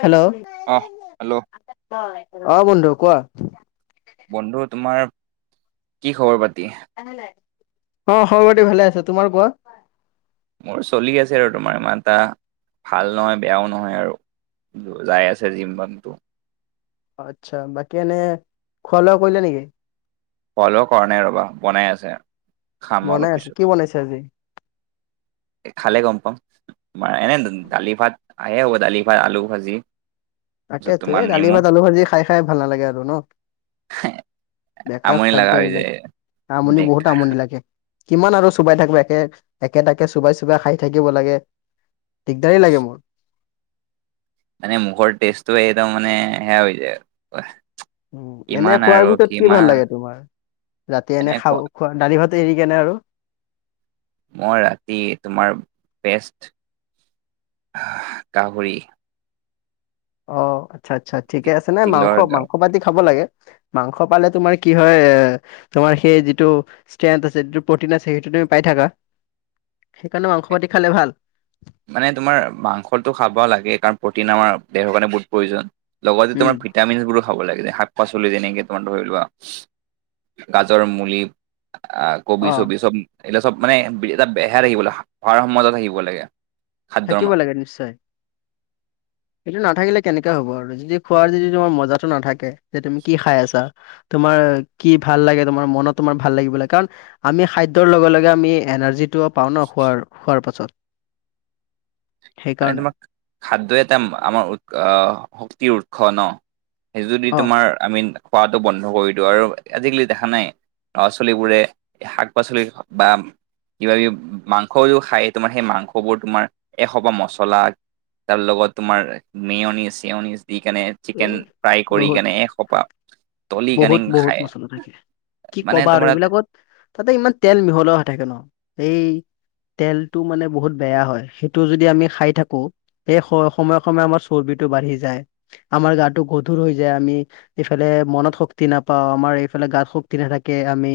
Hello? অহ, hello. অ, বন্ধু কোৱা। বন্ধু তোমাৰ কি খবৰ পাতি? অ, খবৰপাতি ভালে আছে, তোমাৰ কোৱা? মোৰ চলি আছে আৰু তোমাৰ ইমান এটা ভাল নহয় বেয়াও নহয় আৰু। যাই আছে জিম বনটো আচ্ছা বাকী এনে, খোৱা - লোৱা কৰিলে নেকি? খুৱা - লোৱা কৰা নাই ৰ'বা! বনাই আছে খাম বনাই অলপ আছে পিছত। কি বনাইছে আজি খালে গম পাও, বা এনে দালি - ভাত আহে হ'ব দালি - ভাত, আলু ভাজি। তাৰপিছত তাকেতো তোমাৰ এই দালি - নেমু ভাত, আলু ভাজি খাই খাই ভাল নালাগে আৰু ন? বেকাৰ আমনি খাদ্য লগা হৈ এইবিলাক, যায় আমনি বহুত বেকাৰ আমনি লাগে। কিমান আৰু চোবাই থাকিবা, একে - একে তাকে চোবাই - চোবাই খাই থাকিব লাগে। দিগদাৰেই লাগে মোৰ। এনে মুখৰ টেষ্টটো এইটো মান সেয়া হৈ যায় উম, এনে কিমান খোৱাৰ আৰু ভিতৰত কি ভাল কিমান লাগে তোমাৰ ৰাতি এনে খাব খোৱা দালি - ভাতে এৰি কেনে আৰু? মই ৰাতি তোমাৰ বেষ্ট আহ গাহৰি। অ, আচ্ছা - আচ্ছা ঠিকে আছে ন মাংস তিলৰ - গাহৰি মাংস পাতি খাব লাগে। মাংস পালে তোমাৰ কি হয় এ তোমাৰ সেই যিটো ষ্ট্ৰেন আছে যিটো প্ৰটিন আছে সেইটো তুমি পাই থাকা সেইকাৰণে মাংস পাতি খালে ভাল। মানে তোমাৰ মাংসটো খাব লাগে কাৰণ প্ৰটিন আমাৰ দেহৰ কাৰণে বহুত প্ৰয়োজন। লগতে উম তোমাৰ ভিটামিনবোৰো খাব লাগে যে শাক- পাচলি যেনেকে তোমাৰ ধৰি লোৱা। গাজৰ, মুলি আহ অ কবি, চবি চব এইবিলাক চব মানে এটা বেহাই থাকিব লাগে খোৱাৰ সময়ত থাকিব লাগে। খাদ্যৰ থাকিব লাগে নিশ্চয়। এইটো নাথাকিলে কেনেকে হ'ব আৰু যদি খোৱাৰ যদি তোমাৰ মজাটো নাথাকে যে তুমি কি খাই আছা? তোমাৰ কি ভাল লাগে, তোমাৰ মনত তোমাৰ ভাল লাগিবলৈ কাৰণ আমি খাদ্যৰ লগে লগে আমি এনাৰ্জিটোও পাও‌ ন খোৱাৰ - খোৱাৰ পাছত। [inaudible] মানে সেইকাৰণে তোমাক খাদ্যই এটা আমাৰ উৎ আহ শক্তিৰ উৎস ন'? সেই যদি অ তোমাৰ আমিন খোৱাটো বন্ধ কৰি দিও আৰু আজিকালি দেখা নাই ল'ৰা-ছোৱালীবোৰে শাক-পাচলি বা কিবা - কিবি মাংসও খায় তোমাৰ সেই মাংসবোৰ তোমাৰ এসোপামান মচলা তাৰ লগত তোমাৰ মেয়নিচ -চেয়নিচ দি কেনে এ চিকেন ফ্ৰাই কৰি বহুত কেনে এসোপাহ বহুত -বহুত মচলা থাকে, কি মানে ক'বা আৰু তোমাৰ এইবিলাকত তাতে ইমান তেল মিহলা হৈ থাকে ন সেই তেলটো মানে বহুত বেয়া হয় সেইটো যদি আমি খাই থাকো সেই স সময়ে - সময়ে আমাৰ চৰ্বিটো বাঢ়ি যায়। আমাৰ গাটো গধুৰ হৈ যায়, আমি এইফালে মনত শক্তি নাপাওঁ, আমাৰ এইফালে গাত শক্তি নাথাকে আমি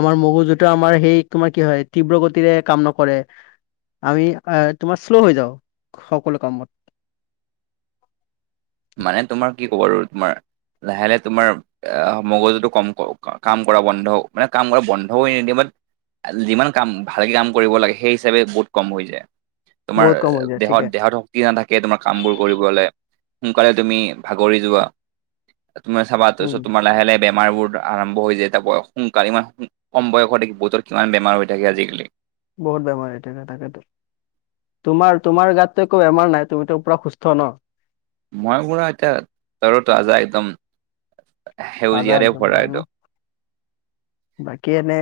আমাৰ মগজুতো আমাৰ সেই তোমাৰ কি হয় তীব্ৰ গতিৰে কাম নকৰে। আমি আ তোমাৰ শ্ল' হৈ যাও সকলো কামত। মানে তোমাৰ কি ক'ব আৰু তোমাৰ লাহে- লাহে তোমাৰ আহ মগজুটো কম কাম কৰা বন্ধ মানে কাম কৰা বন্ধ হৈ নিদিয়ে ম যিমান কাম ভালকে কাম কৰিব লাগে সেই হিচাপে বহুত কম হৈ যায়। তোমাৰ বহুত কম হৈ যায় ঠিকে দেহত দেহতো শক্তি নাথাকে তোমাৰ কামবোৰ কৰিবলৈ, সোনকালে তুমি ভাগৰি যোৱা। তুমি চাবা উম তাৰপিছত তোমাৰ লাহে - লাহে বেমাৰবোৰ আৰম্ভ হৈ যায়, এটা বয়স সোনকালে ইমান কম বয়স হৈ থাকে বহুতৰে কিমান বেমাৰ হৈ থাকে আজিকালি। বহুত বেমাৰ হৈ থাকে তাকেতো। তোমাৰ, তোমাৰ গাততো একো বেমাৰ নাই তুমিতো পুৰা সুস্থ ন? মই পুৰা এতিয়া [inaudible] তাজা একদম তাজা সেউজীয়াৰে ভৰা পুৰা ন একদম। [unintelligible] বাকী এনে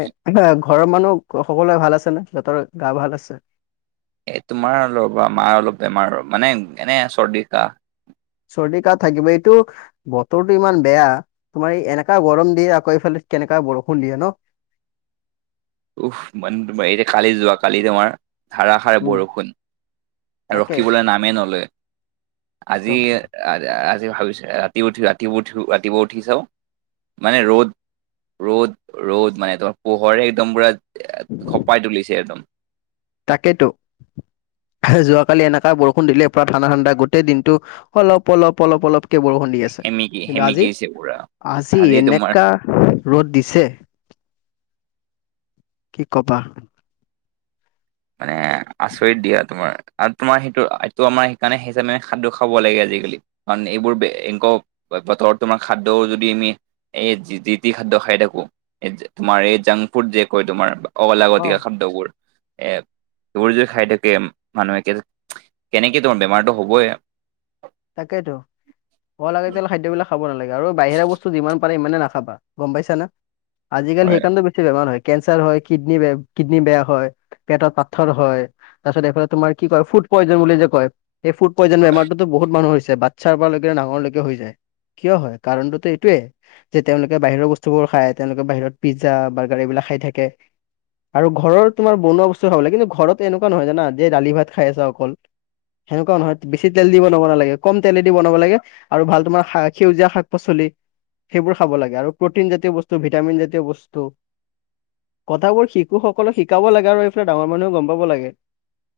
ঘৰৰ মানুহ সকলোৱে ভাল আছে ন' সিহঁতৰ গা ভাল আছে? এই তোমাৰ ৰবা! মাৰ অলপ বেমাৰ মানে এনে চৰ্দি কাহ। চৰ্দি, কাহ থাকিব এইটো বতৰটো ইমান বেয়া, তোমাৰ এনেকা গৰম দিয়ে আকৌ এইফালে কেনেকা বৰষুণ দিয়ে ন'? উহ, মানে তোমাৰ এতিয়া কালি যোৱাকালি তোমাৰ ধাৰাসাৰ উম বৰষুণ, তাকে ৰখিবলৈ নামেই নলয় একদম আজি আ আ আজি ভাবিছে ৰাতি উঠি ৰাতিপুৱা উঠি ৰাতিপুৱা উঠি চাও মানে ৰ'দ ৰ'দ ৰ'দ মানে তোমাৰ পোহৰে একদম পুৰা খপাই তুলিছে একদম। তাকেইেতো, আহাঁ যোৱাকালি এনেকা বৰষুণ দিলে পুৰা ঠাণ্ডা- ঠাণ্ডা গোটেই দিনটো অলপ, অলপ, অলপ অলপকে বৰষুণ দি আছে সেমেকি কিন্তু আজি সেমেকিছে পুৰা - আজি এনেকা ৰ'দ দিছে কি ক'বা? মানে আচৰিত দিয়া তোমাৰ। আৰু তোমাৰ সেইটো এইটো আমাৰ সেইকাৰণে হেকানে খাদ্য খাব লাগে আজিকালি। কাৰণ এইবোৰ এনকাও বতৰত তোমাৰ খাদ্য যদি আমি এই যি টি খাদ্য খাই থাকো, এই তোমাৰ এই জাংক ফুড যে কয় তোমাৰ অ অলাগতিয়া খাদ্যবোৰ এট এইবোৰ যে খাই থাকে মানুহে কেনেকে তোমাৰ বেমাৰতো হবই। তাকেইেতো, অলাগতিয়াল খাদ্যবিলাক খাব নালাগে আৰু বাহিৰা বস্তু যিমান পাৰি ইমানে নাখাবা গম পাইছা ন? আজিকালি হয় সেইকাৰণ বে ছি বেমাৰ হয় কেঞ্চাৰ হয়, কিডনী বে কিডনী বেয়া হয়। পেটত পাথৰ হয় তাৰপিছত এইফালে তোমাৰ কি কয় ফুড পয়জন বুলি যে কয়, সেই ফুড পইজন বেমাৰটোতো বহুত মানুহ হৈছে, বাচ্ছাৰ পৰালৈকে ডাঙৰলৈকে হৈ যায়, কিয় হয় কাৰণটোতো এইটোয়ে। যে তেওঁলোকে বাহিৰৰ বস্তুবোৰ খায় তেওঁলোকে বাহিৰত পিজ্জা বাৰ্গাৰ এইবিলাক খাই থাকে। আৰু ঘৰৰ তোমাৰ বনোৱা বস্তু খাব লাগলে কিন্তু ঘৰত এনেকুৱা নহয় জান যে দালি ভাত খাই আছা অকল। সেনেুৱা নহয়, বেছি তেল দি বনাব নালগে। কম তেলেদি বনাব লাগে, আৰু ভাল তোমাৰ সেউজীয়া শাক পাচলি। সেইবোৰ খাব লাগে আৰু প্ৰটিন জাতীয় বস্তু, ভিটামিন জাতীয় বস্তু। কথাবোৰ শিশুসকলক শিকাব লাগে আৰু এইফালে ডাঙৰ মানুহে গম পাব লাগে।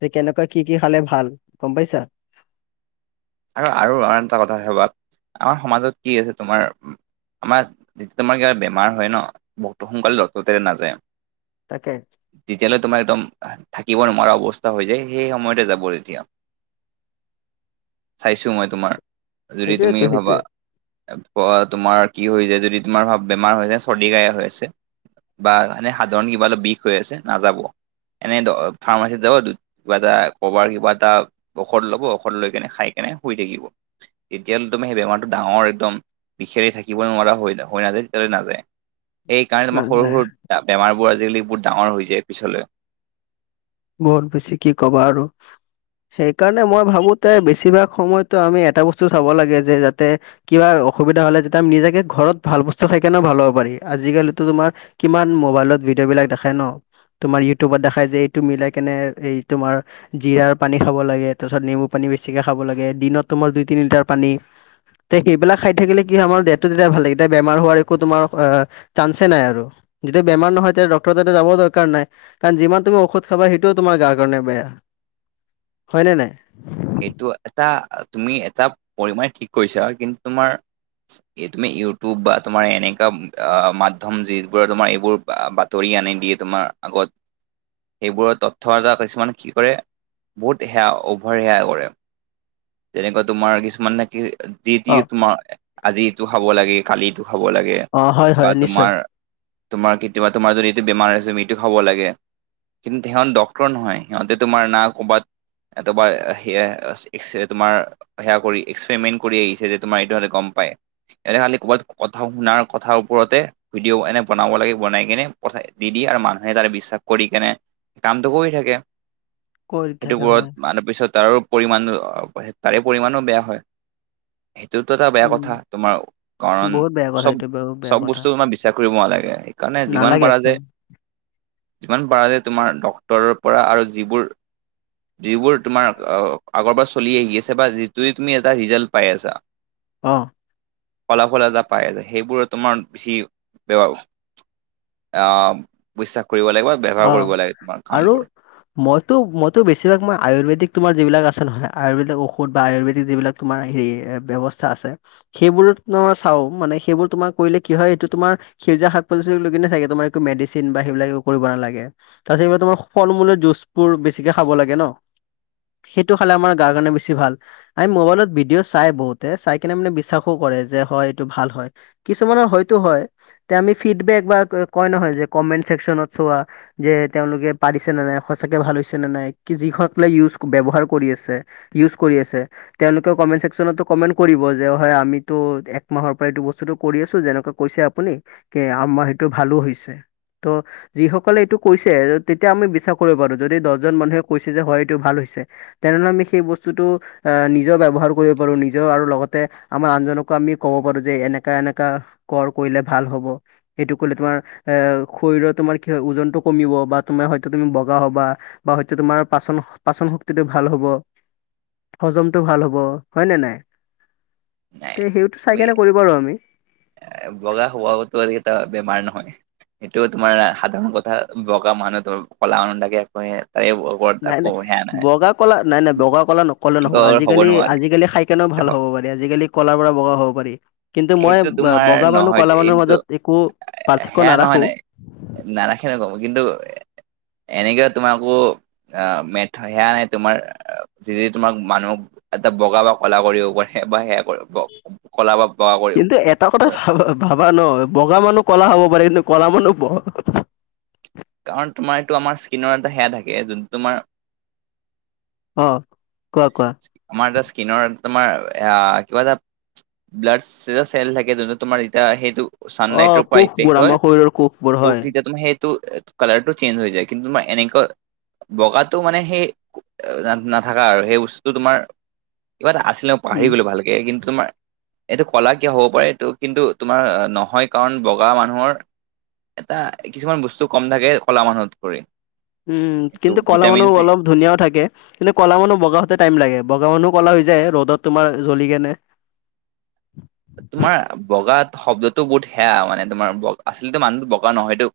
যে কেনেকুৱা কি কি খালে ভাল, গম পাইছা? আৰু আৰু আন এটা কথা [unintelligible] আমাৰ সমাজত কি আছে তোমাৰ আমাৰ, ইস্থমাকেইটাত বেমাৰ হয় ন' বহুতো সোনকালে [unintelligible] নাযায়। তাকে। তেতিয়ালৈ তোমাৰ একদম থাকিব নোৱাৰা অৱস্থা হৈ যায় সেই সময়তে যাব এতিয়া। চাইছো মই তোমাৰ, যদি তুমি সেইটোয়েতো ভাবা। সেইটোয়ে তোমাৰ কি হৈ যায় যদি তোমাৰ বেমাৰ হৈ যায় চৰ্দি কাহে হৈ আছে। বা এনে সাধাৰণ কিবা অলপ বিষ হৈ আছে নাযাব। এনে ফাৰ্মাচীত যাব, কিবা এটা কবাৰ কিবা এটা, ঔষধ ল'ব ঔষধ লৈ কেনে খাই এনে শুই থাকিব, তেতিয়া হলে তোমাৰ সেই বেমাৰটো ডাঙৰ একদম বিষেৰে থাকিব নোৱাৰা হয় হৈ নাযায় তেতিয়াহলে নাযায়। সেইকাৰণে তোমাৰ সৰু নাযায় সৰু, বেমাৰবোৰ আজিকালি বহুত ডাঙৰ হৈ যায় পিছলৈ। বহুত বেছি কি ক'বা আৰু। সেইকাৰণে মই ভাবোতে বেছিভাগ সময়তো আমি এটা বস্তু চাব লাগে যে যাতে কিবা অসুবিধা হ'লে যেতিয়া নিজকে ঘৰত ভাল বস্তু খাই কেনেও ভাল হ'ব পাৰি, আজিকালিতো তোমাৰ কিমান মোবাইলত ভিডিঅ' বিলাক দেখাই ন' তোমাৰ ইউটিউবত দেখাই যে। টো মিলাই কেনে এই তোমাৰ জিৰাৰ পানী খাব লাগে তাৰপিছত নেমু পানী বেছিকে খাব লাগে দিনত তোমাৰ দুই তিনি লিটাৰ পানী তে সেইবিলাক খাই থাকিলে কি আমাৰ দেহটো তেতিয়া ভাল লাগে তেতিয়া বেমাৰ হোৱাৰ একো তোমাৰ আহ চাঞ্চ এ নাই আৰু, যেতিয়া বেমাৰ নহয় তেতিয়া ডক্টৰ তাতে যাব দৰকাৰ নাই, কাৰণ যিমান তুমি ঔষধ খাবা সেইটোও তোমাৰ গাৰ কাৰণে বেয়া, হয়নে নাই? সেইটো এটা তুমি এটা পৰিমাণে ঠিক কৰিছা কিন্তু তোমাৰ এই তুমি ইউটিউব বা তোমাৰ এনেকা আহ মাধ্যম যিবোৰে তোমাৰ এইবোৰ বা তৰি আনি দিয়ে তোমাৰ আগত। সেইবোৰৰ তথ্য যাৰ কিছুমান কি কৰে, বহুত সেয়া অভাৰ সেয়া কৰে, তেনেকুৱা তোমাৰ কিছুমান নেকি দি দি অ তোমাৰ আজি এইটো খাব লাগে কালি এইটো খাব লাগে, অ হয় হয় বা নিশ্চয় তোমাৰ তোমাৰ কেতিয়াবা তোমাৰ যদি এইটো বেমাৰ আছে এইটো খাব লাগে। কিন্তু সিহঁত ডক্তৰ নহয় সিহঁতে তোমাৰ না ক'বাত, তোমাৰ সেইয়া এক্সৰে তোমাৰ, সেয়া কৰি এক্সপেৰিমেন্ট কৰি আহিছে যে তোমাৰ এইটো হাতে গম পাই। এনে খালি ক'বাত কথা শুনাৰ কথাৰ ওপৰতে ভিডিঅ' এনে বনাব লাগে বনাই কেনে, পঠাই দি দিয়ে আৰু মানুহে তাৰে বিশ্বাস কৰি কেনে কামটো কৰি থাকে। কৰি থাকে সেইটোবোৰত হয় মানু্হ পিছত তাৰো পৰিমণ, তাৰে পৰিমাণো বেয়া হয়। সেইটোতো এটা বেয়া কথা উম তোমাৰ, কাৰণ, বহুত বেয়া কথা এইটো বহুত বেয়া চবহচব কথা বস্তু তোমাৰ বিশ্বাস কৰিব নালাগে সেইকাৰণে যিমান নালাগে পাৰা একদম যায় যিমান পাৰে তোমাৰ ডক্টৰ পৰা আৰু যিবোৰ, যিবোৰ তোমাৰ আগৰবাৰ চলি আহি আছে বা যিটোয়ে তুমি এটা ৰিজাল্ট পাই আছা। অ', ফলাফল এটা পাই আছে সেইবোৰ তোমাৰ বেছি [unintelligible] অ', বিশ্বাস কৰিব লাগিব। অ', আৰু? মইতো মইতো বেছিভাগ মই আয়ুৰেদিক তোমাৰ যিবিলাক আছে নহয়, আয়ুৰ্বেদিক ঔষধ বা আয়ুৰ্বদিক যিবিলাক তোমাৰ হেৰি এ ব্যৱস্থা আছে। সেইবোৰ তোমাৰ চাওঁ মানে সেইবোৰ তোমাৰ কৰিলে কি হয় এইটো তোমাৰ সেজীয়া শাক-পাচলি লৈ কিনে থাকে তোমাৰো মেডিচিন বা সেইবিলাক কৰিব নালাগে, তাৰ পিছত এইবাৰ তোমাৰ ফল-মূলৰ জুচবোৰ বেছিকে খাব লাগে ন। সেইটো খালে আমাৰ গাৰ কাৰণে বেছি ভাল। আমি মোবাইলত ভিডিঅ' চাই বহুতে চাই কিনে মানে বিশ্বাসো কৰে যে হয় এইটো ভাল হয়। কিছুমানৰ হয়তো হয়, তে আমি ফিডবেক বা কয় নহয় যে কমেন্ট ছেক্যনত চোৱা যে তেওঁলোকে পাৰিছে নে নাই সচাঁকে ভাল হৈছে নে নাই কি যিখন ফ্লে ইউজ ব্যৱহাৰ কৰি আছে। ইউজ কৰি আছে। তেওঁলোকে কমেণ্ট চছেকনতো কমেন্ট কৰিব যে হয় আমিতো একমাহৰ পৰা এইটো বস্তুটো কৰি আছো যেনেকা কৈছে আপুনি কি আমাৰ সেইটো ভালো হৈছে ত যিসকলে এইটো কৈছে তেতিয়া আমি বিশ্বাস কৰিব পাৰো যদি দহজন মানুহে কৈছে যে হয় এইটো ভাল হৈছে। তেনেহলে আমি সেই বস্তুটো আহ নিজেও ব্যৱহাৰ কৰিব পাৰো নিজেও আৰু লগতে আমাৰ আনজনকো আমি ক'ব পাৰো যে এনেকা এনেকা কৰ কৰিলে ভাল হ'ব, এইটো কৰিলে তোমাৰ এ শৰীৰৰ তোমাৰ কি হয় ওজনতটো কমিব বা তোমাৰ হয়তো তুমি বগা হ'বা বা হয়টো তোমাৰ পাচন পাচন শক্তিটো ভাল হ'ব। হজমটো ভাল হ'ব হয় নে নাই? নাই তে সেইটো চাই তুমি কেনে কৰিব ৰু আমি। বগা হোৱাওটো এটা বেমাৰ নহয়। সেইটো তোমাৰ সাধাৰণ কথা বগা মানুহটো কলা মানুহ থাকে [unintelligible] নাই নাই বগা কলা নাই নাই বগা কলা ন কলে নহ'ব হ'ব আজিকালি নোৱাৰে আজিকালি খাই কেনেও ভাল হ'ব পাৰি, আজিকালি কলাৰ পৰা বগা হ'ব পাৰি। কিন্তু মই এইটো তোমাৰ বগা মানুহ নহয় কলা মানুহ এইটো মাজত একো পাৰ্থক্য নাৰাখো। নাৰাখিনে ক'ব কিন্তু এনেকে তোমাৰকো আ মেথয়া সেয়া নে তোমাৰ যিযিত তোমাক মানুহক এটা বগা বা ক'লা কৰিব পাৰে বা সেয়া কৰ ব কলা বা বগা কৰি কিন্তু এটা কথা ভা ভাবা ন, বগা মানুহ কলা হ'ব পাৰে কিন্তু কলা মানুহ ব- কাৰণ তোমাৰ এইটো আমাৰ স্ত্ৰিণৰ এটা সেয়া থাকে যোনটো তোমাৰ অ কোৱা কোৱা? আমাৰ এটা স্কিনৰ তোমাৰ সেয়া কিবা এটা ব্লাড চে চেল থাকে যোনটো তোমাৰ এতিয়া সেইটো অ ছানলাইটৰ পৰা কোষবোৰ ইফেক্ট হয়, আমাৰ শৰীৰৰ কোষবোৰ ওক হয় তেতিয়া তুমি সেইটো কালাৰটো চেঞ্জ হৈ যায় কিন্তু তোমাৰ এনেকুৱা বগাটো মানে সেই আ না নাথা- কা আৰু সেই বস্তু তোমাৰ কিবা এটা আছিলে মই পাহৰি উম গলো ভালকে কিন্তু তোমাৰ এইটো কলা কিয় হব পাৰে এইটো কিন্তু তোমাৰ নহয় কাৰণ বগা মানুহৰ এটা কিছুমান বস্তু কম থাকে কলা মানুহত কৰি। উম এইটো কিন্তু কলা ভিটামিন মানুহ চি, অলপ ধুনীয়াও থাকে। কিন্তু কলা মানুহ বগা হতে টাইম লাগে। বগা মানুহ কলা হৈ যায় ৰ'দত তোমাৰ জ্বলি কেনে। তোমাৰ বগাত শব্দটো বহুত সেয়া মানে তোমাৰ ব আচলতে মানুহ বগা নহয়টো।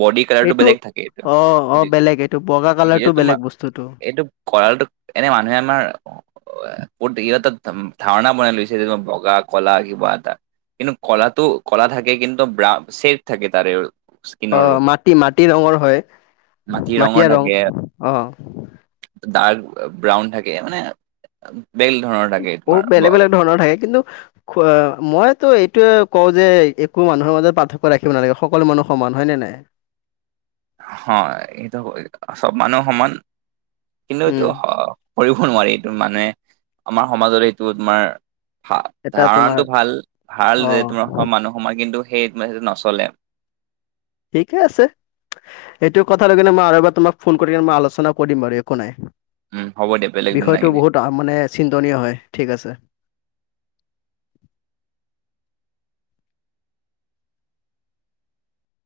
বডি কালাৰটো এইটো বেলেগ থাকে অ [unintelligible] অ বেলেগ এইটো বগা সেইয়ে কালাৰটো তোমাৰ বেলেগ বস্তুটো এইটো কলাটোক এনে মানুহে আমাৰ বহুত দেৰি হতক ধাম ধাৰনা বনাই লৈছে মই বগা কলা কিবা এটা, কিন্তু কলাটো কলা থাকে কিন্তু চেফ থাকে তাৰে। অ স্কিনৰো মাটি মাটি ৰঙৰ হয় মাটি ৰঙৰ মাটিয়া ৰং থাকে অ। ডাৰ্ক ব্ৰাউন থাকে মানে বেল ধৰ- বহু বেলেগ বেলেগ ধৰণৰ থাকে কিন্তু খোৱা, মইতো এইটোয়ে কওঁ যে একো মানুহৰ মাজত পাৰ্থক্য ৰাখিব নালাগে, সকলো মানুহ সমান হয় নে নাই? হয়, এইটো চব মানুহ সমান। কিন্তু উম, এইটো কৰিব নোৱাৰি এইটো মানুহে, আমাৰ সমাজত এইটো তোমাৰ ভা এটা তোমাৰ ধাৰণটো ভাল, অ, ভাল যে তোমাৰ মানুহ সমা কিন্তু সে সেইটো নচলে। এইকে আছে। ইটো কথা লৈ কিনে মই আৰু এবাৰ তোমাক ফোন কৰিম মই আলোচনা কৰিম বাৰু একো নাই। উম, হ'ব দিয়া বেলেগ দিন নাহিবি। তাৰমানে চিন্তনীয় হয় ঠিক আছে।